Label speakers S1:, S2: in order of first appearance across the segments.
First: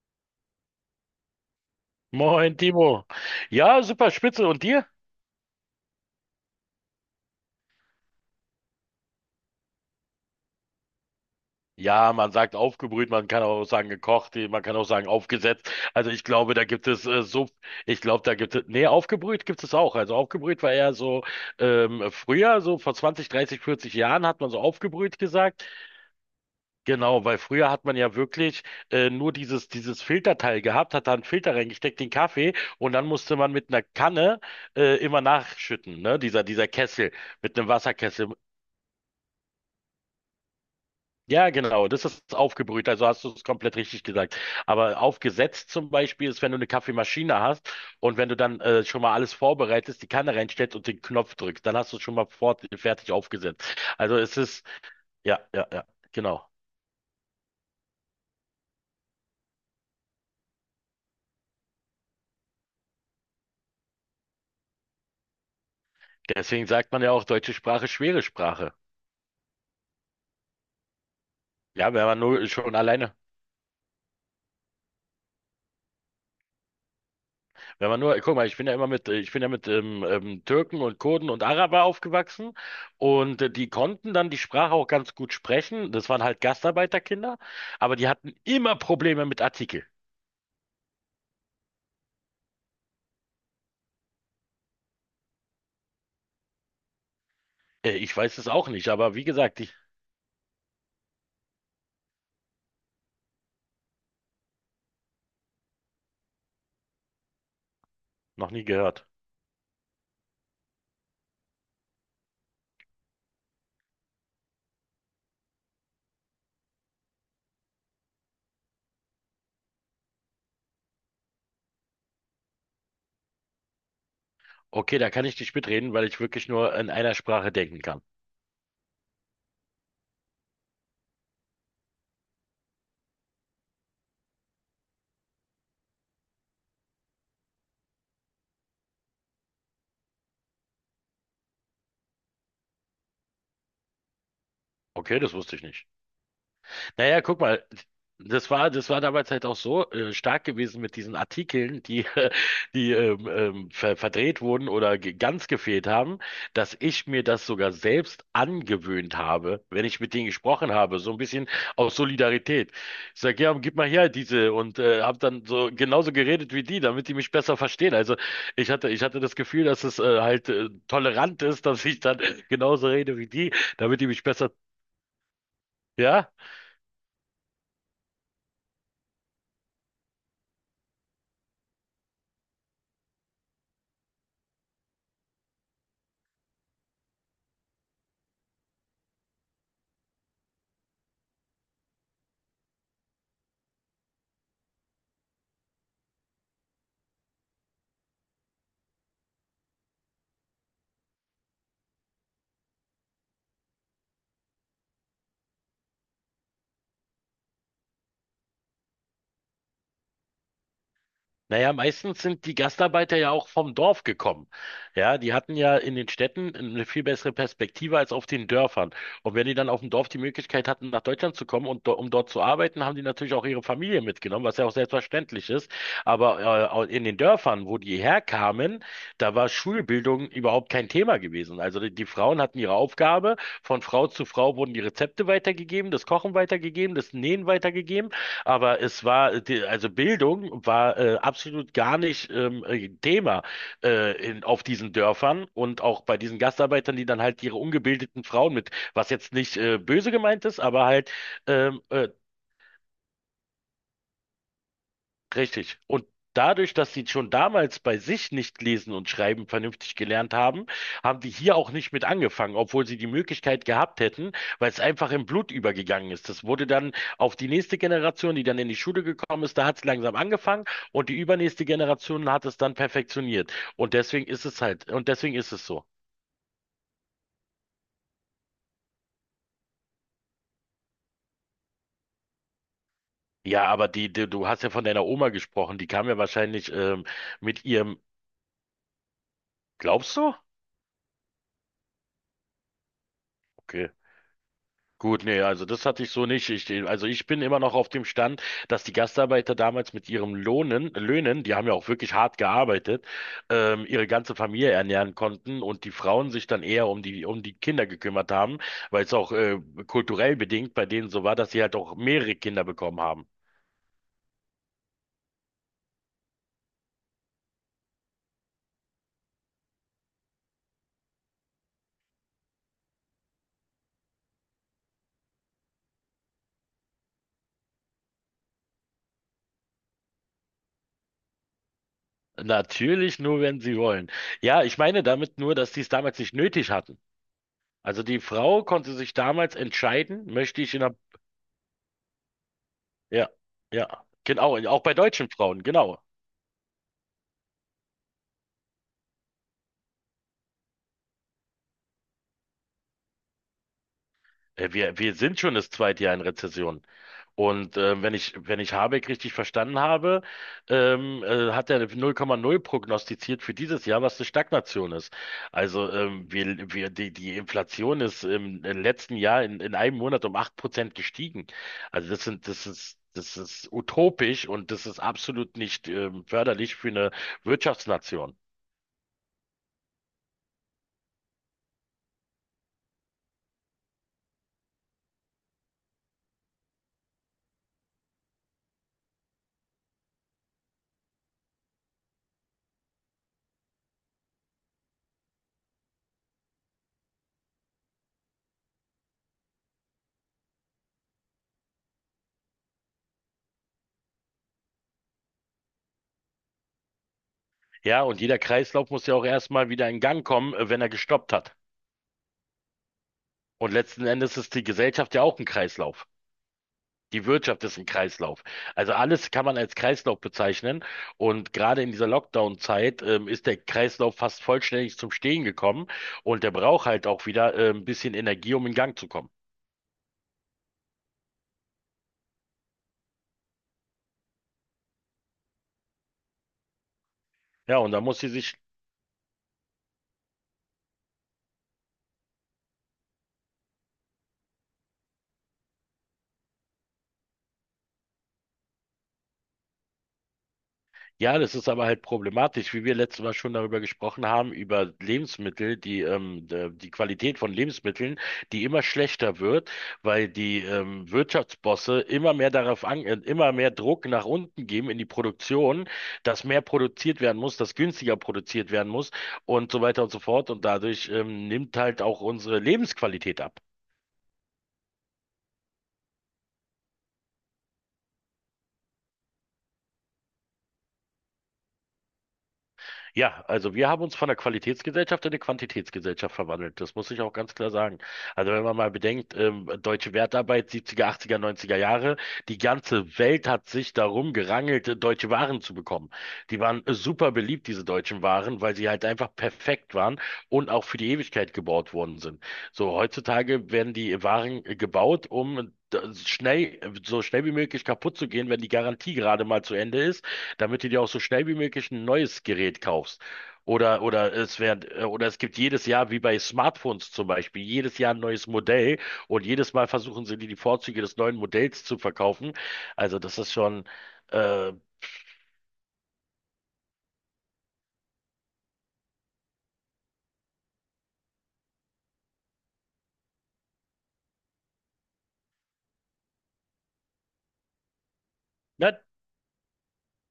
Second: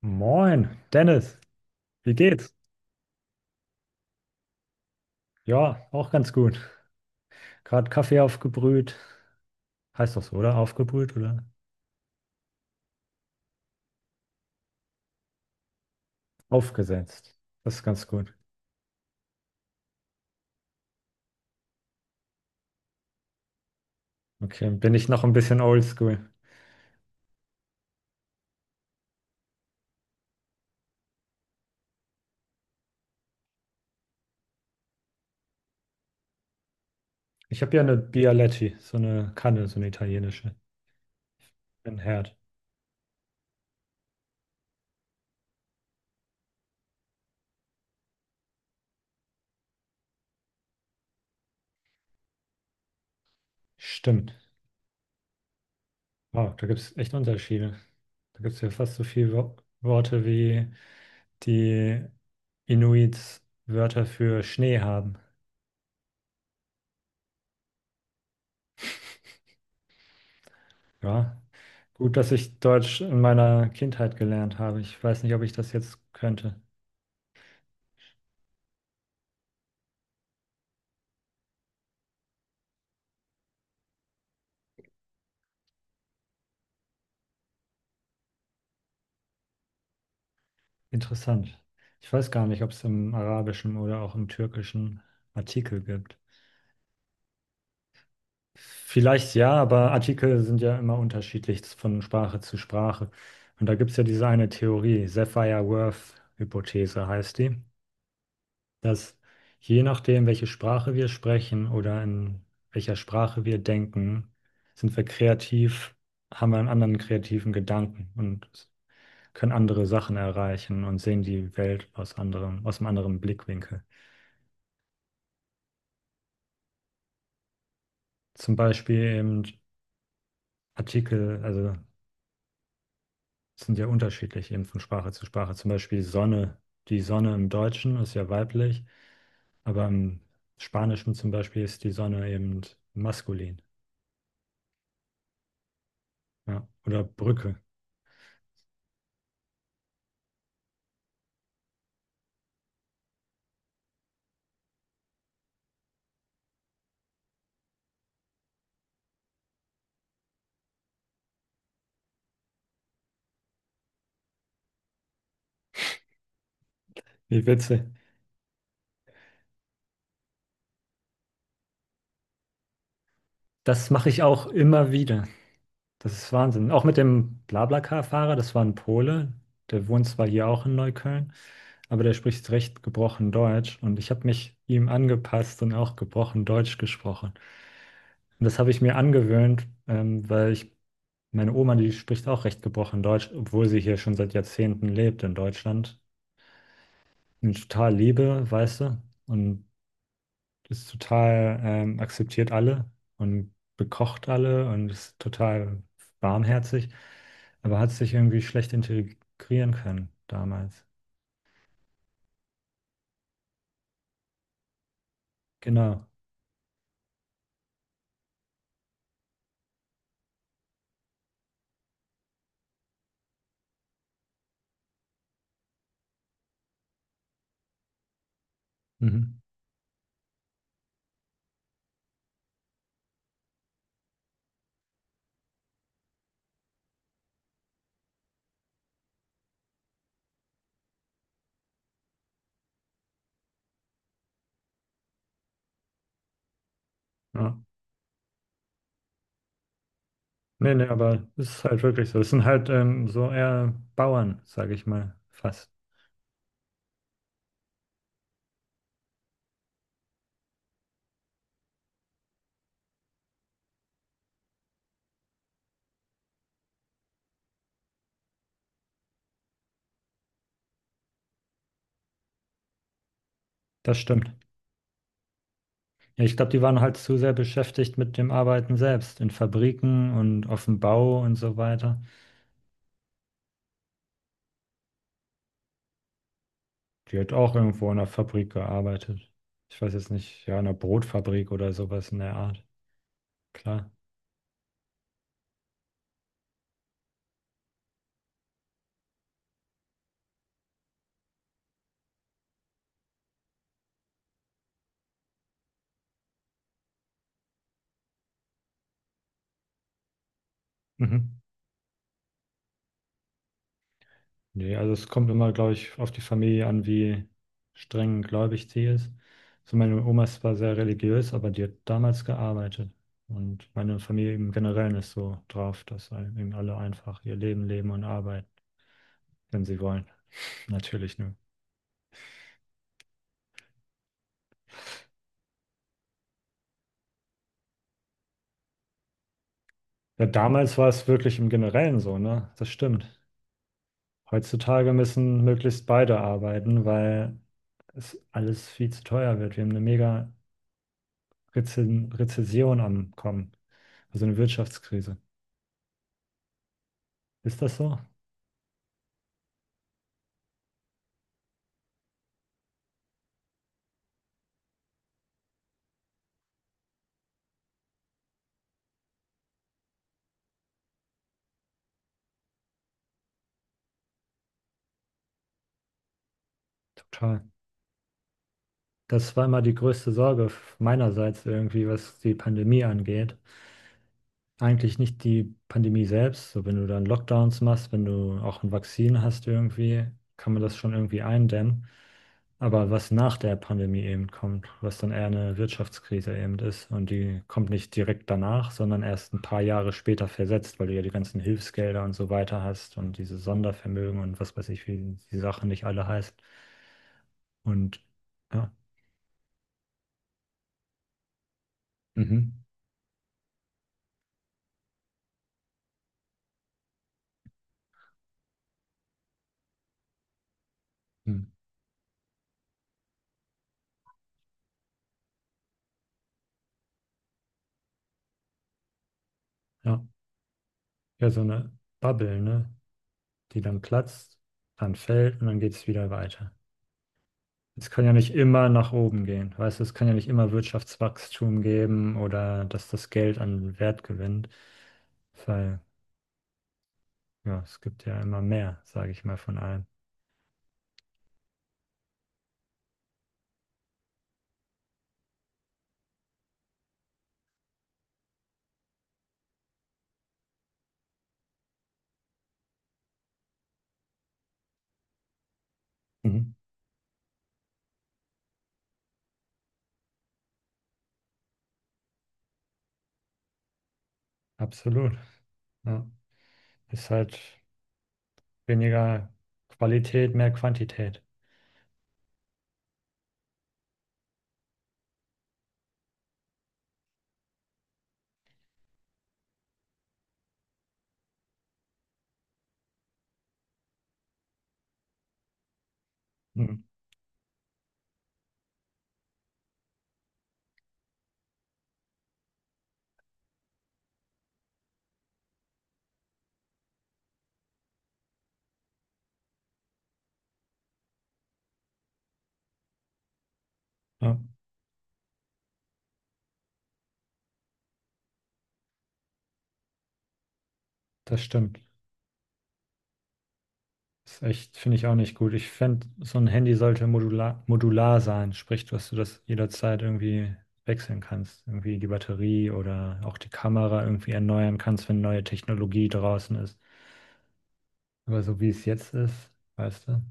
S1: Moin, Dennis, wie geht's?
S2: Moin, Timo. Ja, super spitze. Und dir?
S1: Ja, auch ganz gut. Gerade Kaffee aufgebrüht. Heißt doch so, oder? Aufgebrüht oder?
S2: Ja, man sagt aufgebrüht, man kann auch sagen gekocht, man kann auch sagen aufgesetzt. Also ich glaube, da gibt es
S1: Aufgesetzt.
S2: so,
S1: Das ist
S2: ich
S1: ganz
S2: glaube,
S1: gut.
S2: da gibt es, nee, aufgebrüht gibt es auch. Also aufgebrüht war eher so früher, so vor 20, 30, 40 Jahren hat man so
S1: Okay, bin ich
S2: aufgebrüht
S1: noch ein bisschen
S2: gesagt.
S1: oldschool.
S2: Genau, weil früher hat man ja wirklich nur dieses Filterteil gehabt, hat da einen Filter reingesteckt, den Kaffee, und dann musste man mit einer Kanne immer nachschütten, ne? Dieser Kessel mit
S1: Ich
S2: einem
S1: habe ja eine
S2: Wasserkessel.
S1: Bialetti, so eine Kanne, so eine italienische.
S2: Ja, genau,
S1: Ein
S2: das
S1: Herd.
S2: ist aufgebrüht, also hast du es komplett richtig gesagt. Aber aufgesetzt zum Beispiel ist, wenn du eine Kaffeemaschine hast, und wenn du dann schon mal alles vorbereitest, die Kanne reinstellst und den Knopf drückst, dann hast du es schon mal fertig aufgesetzt. Also
S1: Stimmt.
S2: es ist, ja, ja, ja, genau.
S1: Wow, da gibt es echt Unterschiede. Da gibt es ja fast so viele Wo Worte, wie die Inuits Wörter für Schnee haben.
S2: Deswegen sagt man ja auch, deutsche Sprache, schwere Sprache.
S1: Ja,
S2: Ja, wenn
S1: gut,
S2: man
S1: dass
S2: nur
S1: ich
S2: schon
S1: Deutsch
S2: alleine.
S1: in meiner Kindheit gelernt habe. Ich weiß nicht, ob ich das jetzt könnte.
S2: Wenn man nur, guck mal, ich bin ja immer mit, ich bin ja mit Türken und Kurden und Araber aufgewachsen, und die konnten dann die Sprache auch ganz gut sprechen. Das waren halt Gastarbeiterkinder, aber die hatten immer Probleme mit Artikel.
S1: Interessant. Ich weiß gar nicht, ob es im Arabischen oder auch im Türkischen Artikel gibt.
S2: Ich weiß es auch nicht, aber wie
S1: Vielleicht ja,
S2: gesagt, ich
S1: aber Artikel sind ja immer unterschiedlich von Sprache zu Sprache. Und da gibt es ja diese eine Theorie, Sapir-Whorf-Hypothese heißt die,
S2: noch nie gehört.
S1: dass je nachdem, welche Sprache wir sprechen oder in welcher Sprache wir denken, sind wir kreativ, haben wir einen anderen kreativen Gedanken. Und können andere Sachen erreichen und sehen die Welt aus anderem, aus einem anderen Blickwinkel.
S2: Okay, da kann ich nicht mitreden, weil ich wirklich nur in einer Sprache denken kann.
S1: Zum Beispiel eben Artikel, also sind ja unterschiedlich eben von Sprache zu Sprache. Zum Beispiel Sonne, die Sonne im Deutschen ist ja weiblich, aber im Spanischen zum Beispiel ist die Sonne eben maskulin.
S2: Okay, das wusste ich nicht.
S1: Ja. Oder
S2: Naja, guck
S1: Brücke.
S2: mal, das war damals halt auch so stark gewesen mit diesen Artikeln, die, die verdreht wurden oder ge ganz gefehlt haben, dass ich mir das sogar selbst angewöhnt habe, wenn ich mit denen gesprochen habe, so ein bisschen aus Solidarität. Ich sage, ja, gib mal her diese, und habe dann so genauso geredet wie die, damit die mich
S1: Wie
S2: besser
S1: witzig.
S2: verstehen. Also ich hatte das Gefühl, dass es halt tolerant ist, dass ich dann genauso rede wie die,
S1: Das
S2: damit die
S1: mache ich
S2: mich
S1: auch
S2: besser,
S1: immer wieder. Das
S2: ja?
S1: ist Wahnsinn. Auch mit dem BlaBlaCar-Fahrer, das war ein Pole, der wohnt zwar hier auch in Neukölln, aber der spricht recht gebrochen Deutsch und ich habe mich ihm angepasst und auch gebrochen Deutsch gesprochen. Und das habe ich mir angewöhnt, weil ich, meine Oma, die spricht auch recht gebrochen Deutsch, obwohl sie hier schon seit Jahrzehnten lebt in Deutschland. Und ich total liebe, weißt du, und ist total akzeptiert alle und bekocht alle und ist total warmherzig, aber hat sich irgendwie schlecht integrieren können damals.
S2: Naja, meistens sind die Gastarbeiter ja auch vom Dorf gekommen. Ja, die hatten ja in
S1: Genau.
S2: den Städten eine viel bessere Perspektive als auf den Dörfern. Und wenn die dann auf dem Dorf die Möglichkeit hatten, nach Deutschland zu kommen und do um dort zu arbeiten, haben die natürlich auch ihre Familie mitgenommen, was ja auch selbstverständlich ist. Aber in den Dörfern, wo die herkamen, da
S1: Mhm.
S2: war Schulbildung überhaupt kein Thema gewesen. Also die Frauen hatten ihre Aufgabe, von Frau zu Frau wurden die Rezepte weitergegeben, das Kochen weitergegeben, das Nähen weitergegeben. Aber es war, die, also Bildung war absolut gar nicht Thema in, auf diesen Dörfern und auch bei diesen Gastarbeitern, die dann halt
S1: Ja.
S2: ihre ungebildeten Frauen mit, was jetzt nicht böse gemeint ist,
S1: Nee, nee,
S2: aber halt
S1: aber es ist
S2: ähm,
S1: halt
S2: äh,
S1: wirklich so. Es sind halt so eher Bauern, sage ich mal, fast.
S2: Richtig. Und dadurch, dass sie schon damals bei sich nicht lesen und schreiben vernünftig gelernt haben, haben die hier auch nicht mit angefangen, obwohl sie die Möglichkeit gehabt hätten, weil es einfach im Blut übergegangen ist. Das wurde dann auf die nächste Generation, die dann in die Schule gekommen ist, da hat es langsam angefangen, und die übernächste Generation hat es dann perfektioniert. Und
S1: Das
S2: deswegen
S1: stimmt.
S2: ist es halt, und deswegen ist es so.
S1: Ja, ich glaube, die waren halt zu sehr beschäftigt mit dem Arbeiten selbst, in Fabriken und auf dem Bau und so weiter.
S2: Ja, aber die, die, du hast ja von deiner Oma gesprochen, die kam ja wahrscheinlich
S1: Die hat auch
S2: mit
S1: irgendwo in
S2: ihrem,
S1: einer Fabrik gearbeitet. Ich weiß jetzt
S2: glaubst du?
S1: nicht, ja, in einer Brotfabrik oder sowas in der Art.
S2: Okay.
S1: Klar.
S2: Gut, nee, also das hatte ich so nicht. Also ich bin immer noch auf dem Stand, dass die Gastarbeiter damals mit ihrem Löhnen, die haben ja auch wirklich hart gearbeitet, ihre ganze Familie ernähren konnten, und die Frauen sich dann eher um um die Kinder gekümmert haben, weil es auch kulturell bedingt bei denen so
S1: Mhm.
S2: war, dass sie halt auch mehrere Kinder bekommen haben.
S1: Nee, also es kommt immer, glaube ich, auf die Familie an, wie streng gläubig sie ist. So meine Oma ist zwar sehr religiös, aber die hat damals gearbeitet. Und meine Familie im Generellen ist so drauf, dass halt eben alle einfach ihr Leben leben und arbeiten, wenn sie wollen. Natürlich nur.
S2: Natürlich nur, wenn sie wollen. Ja, ich meine damit nur, dass sie es damals nicht nötig hatten. Also die Frau konnte sich damals entscheiden,
S1: Ja,
S2: möchte ich
S1: damals
S2: in
S1: war
S2: einer,
S1: es wirklich im Generellen so, ne? Das stimmt.
S2: ja, ja, genau, auch
S1: Heutzutage
S2: bei deutschen
S1: müssen
S2: Frauen,
S1: möglichst
S2: genau.
S1: beide arbeiten, weil es alles viel zu teuer wird. Wir haben eine mega Reze Rezession am Kommen, also eine
S2: Wir
S1: Wirtschaftskrise.
S2: sind schon das zweite Jahr in Rezession.
S1: Ist das
S2: Und
S1: so?
S2: wenn ich Habeck richtig verstanden habe, hat er 0,0 prognostiziert für dieses Jahr, was eine Stagnation ist. Also die Inflation ist im letzten Jahr in einem Monat um 8% gestiegen. Also das ist utopisch, und das ist absolut nicht förderlich für eine
S1: Total.
S2: Wirtschaftsnation.
S1: Das war immer die größte Sorge meinerseits irgendwie, was die Pandemie angeht. Eigentlich nicht die Pandemie selbst. So, wenn du dann Lockdowns machst, wenn du auch ein Vakzin hast irgendwie, kann man das schon irgendwie eindämmen. Aber was nach der Pandemie eben kommt, was dann eher eine Wirtschaftskrise eben ist. Und die kommt nicht direkt danach, sondern erst ein paar Jahre später versetzt, weil du ja die ganzen Hilfsgelder und so weiter hast und diese Sondervermögen und was weiß ich, wie die Sachen nicht alle heißt. Und
S2: Ja, und jeder
S1: ja.
S2: Kreislauf muss ja auch erstmal wieder in Gang kommen, wenn er gestoppt hat.
S1: Mhm.
S2: Und letzten Endes ist die Gesellschaft ja auch ein Kreislauf. Die Wirtschaft ist ein Kreislauf. Also alles kann man als Kreislauf bezeichnen.
S1: Mhm.
S2: Und gerade in dieser Lockdown-Zeit ist der Kreislauf fast vollständig zum Stehen gekommen. Und der braucht halt auch wieder ein bisschen Energie, um in Gang zu kommen.
S1: Ja. Ja, so eine Bubble, ne? Die dann platzt, dann fällt und dann geht es wieder weiter.
S2: Ja,
S1: Es
S2: und da
S1: kann ja
S2: muss sie
S1: nicht
S2: sich.
S1: immer nach oben gehen. Weißt du, es kann ja nicht immer Wirtschaftswachstum geben oder dass das Geld an Wert gewinnt. Weil, ja, es gibt ja immer mehr, sage ich mal, von allem.
S2: Ja, das ist aber halt problematisch, wie wir letztes Mal schon darüber gesprochen haben, über Lebensmittel, die Qualität von Lebensmitteln, die immer schlechter wird, weil die Wirtschaftsbosse immer mehr darauf an, immer mehr Druck nach unten geben in die Produktion, dass
S1: Mhm.
S2: mehr produziert werden muss, dass günstiger produziert werden muss und so weiter und so fort. Und dadurch nimmt halt auch unsere Lebensqualität ab.
S1: Absolut. Ja. Ist halt weniger Qualität, mehr Quantität.
S2: Ja, also wir haben uns von der Qualitätsgesellschaft in eine Quantitätsgesellschaft verwandelt. Das muss ich auch ganz klar sagen. Also wenn man mal bedenkt, deutsche Wertarbeit 70er, 80er, 90er Jahre, die ganze Welt hat sich darum gerangelt, deutsche Waren zu bekommen. Die
S1: Mhm.
S2: waren super beliebt, diese deutschen Waren, weil sie halt einfach perfekt waren und auch für die Ewigkeit gebaut worden sind. So heutzutage werden die Waren gebaut, um schnell, so schnell wie möglich kaputt zu gehen, wenn die Garantie gerade mal zu Ende ist, damit du dir auch so schnell wie möglich ein neues Gerät kaufst. Oder
S1: Ja,
S2: es werden, oder es gibt jedes Jahr, wie bei Smartphones zum Beispiel, jedes Jahr ein neues Modell, und jedes Mal versuchen sie dir die Vorzüge des neuen
S1: das stimmt.
S2: Modells zu verkaufen. Also das ist schon,
S1: Ist
S2: äh,
S1: echt, finde ich auch nicht gut. Ich fände, so ein Handy sollte modular sein, sprich, dass du das jederzeit irgendwie wechseln kannst. Irgendwie die Batterie oder auch die Kamera irgendwie erneuern kannst, wenn neue Technologie draußen ist. Aber so wie es
S2: ja,
S1: jetzt ist, weißt du?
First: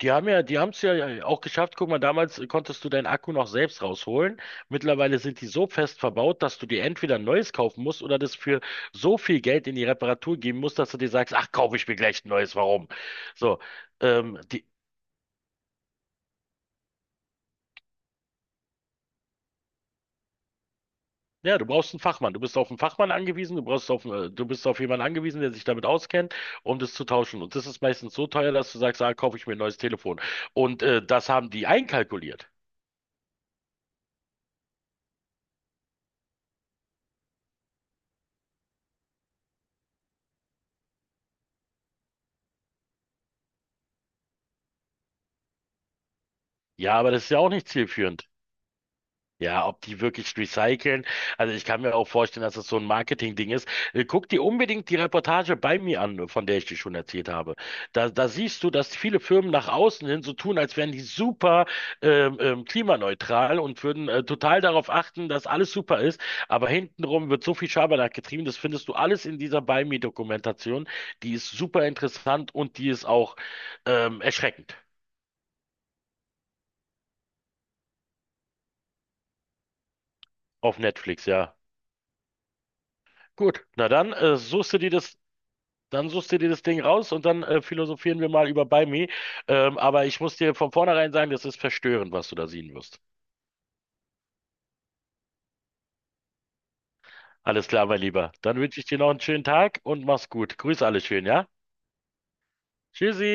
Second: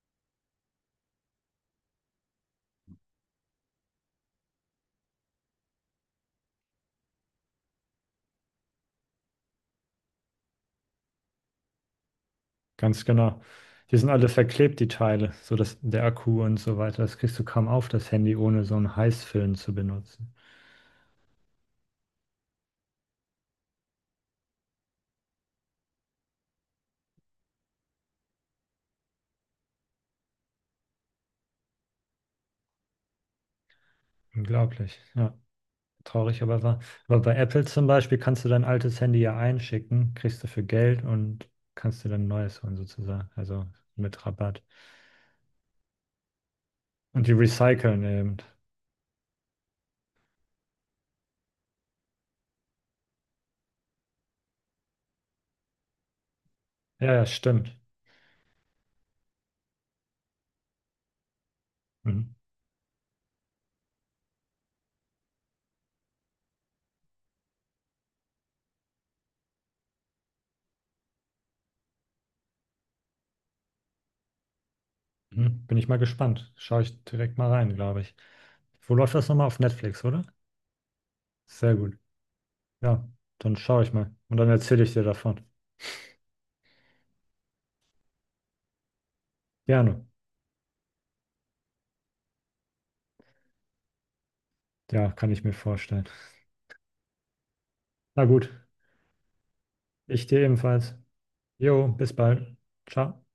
S2: die haben es ja auch geschafft. Guck mal, damals konntest du deinen Akku noch selbst rausholen. Mittlerweile sind die so fest verbaut, dass du dir entweder ein neues kaufen musst oder das für so viel Geld in die Reparatur geben musst, dass du dir sagst, ach, kaufe ich mir gleich ein neues, warum?
S1: Ganz genau.
S2: So.
S1: Die sind alle
S2: Ähm, die,
S1: verklebt, die Teile, so dass der Akku und so weiter. Das kriegst du kaum auf, das Handy, ohne so einen Heißfilm zu benutzen.
S2: Ja, du brauchst einen Fachmann. Du bist auf einen Fachmann angewiesen, du bist auf jemanden angewiesen, der sich damit auskennt, um das zu tauschen. Und das ist meistens so teuer, dass du sagst, ah, kaufe ich mir ein neues Telefon. Und das haben die einkalkuliert.
S1: Unglaublich, ja. Traurig aber wahr. Aber bei Apple zum Beispiel kannst du dein altes Handy ja einschicken, kriegst dafür Geld und kannst dir dann ein neues holen sozusagen. Also mit Rabatt.
S2: Ja, aber das
S1: Und
S2: ist
S1: die
S2: ja auch nicht
S1: recyceln
S2: zielführend.
S1: eben.
S2: Ja, ob die wirklich recyceln. Also ich kann mir auch vorstellen, dass das so ein Marketing-Ding ist. Guck dir unbedingt die Reportage bei mir an, von der ich dir schon
S1: Ja, ja,
S2: erzählt habe.
S1: stimmt.
S2: Da siehst du, dass viele Firmen nach außen hin so tun, als wären die super
S1: Mhm.
S2: klimaneutral und würden total darauf achten, dass alles super ist. Aber hintenrum wird so viel Schabernack getrieben. Das findest du alles in dieser bei mir-Dokumentation. Die ist super interessant, und die ist auch erschreckend.
S1: Mhm. Bin ich mal gespannt. Schaue ich direkt mal rein, glaube ich. Wo läuft das nochmal? Auf Netflix, oder?
S2: Auf Netflix, ja.
S1: Sehr gut. Ja, dann
S2: Gut,
S1: schaue
S2: na
S1: ich mal.
S2: dann
S1: Und dann
S2: suchst du
S1: erzähle
S2: dir
S1: ich dir
S2: das
S1: davon.
S2: Dann suchst du dir das Ding raus, und dann philosophieren wir mal über Buy Me.
S1: Gerne.
S2: Aber ich muss dir von vornherein sagen, das ist verstörend, was du da sehen wirst.
S1: Ja, kann ich mir vorstellen.
S2: Alles klar, mein
S1: Na
S2: Lieber.
S1: gut,
S2: Dann wünsche ich dir noch einen schönen Tag und
S1: ich
S2: mach's
S1: dir
S2: gut. Grüß
S1: ebenfalls.
S2: alle schön, ja?
S1: Jo, bis bald. Ciao.
S2: Tschüssi!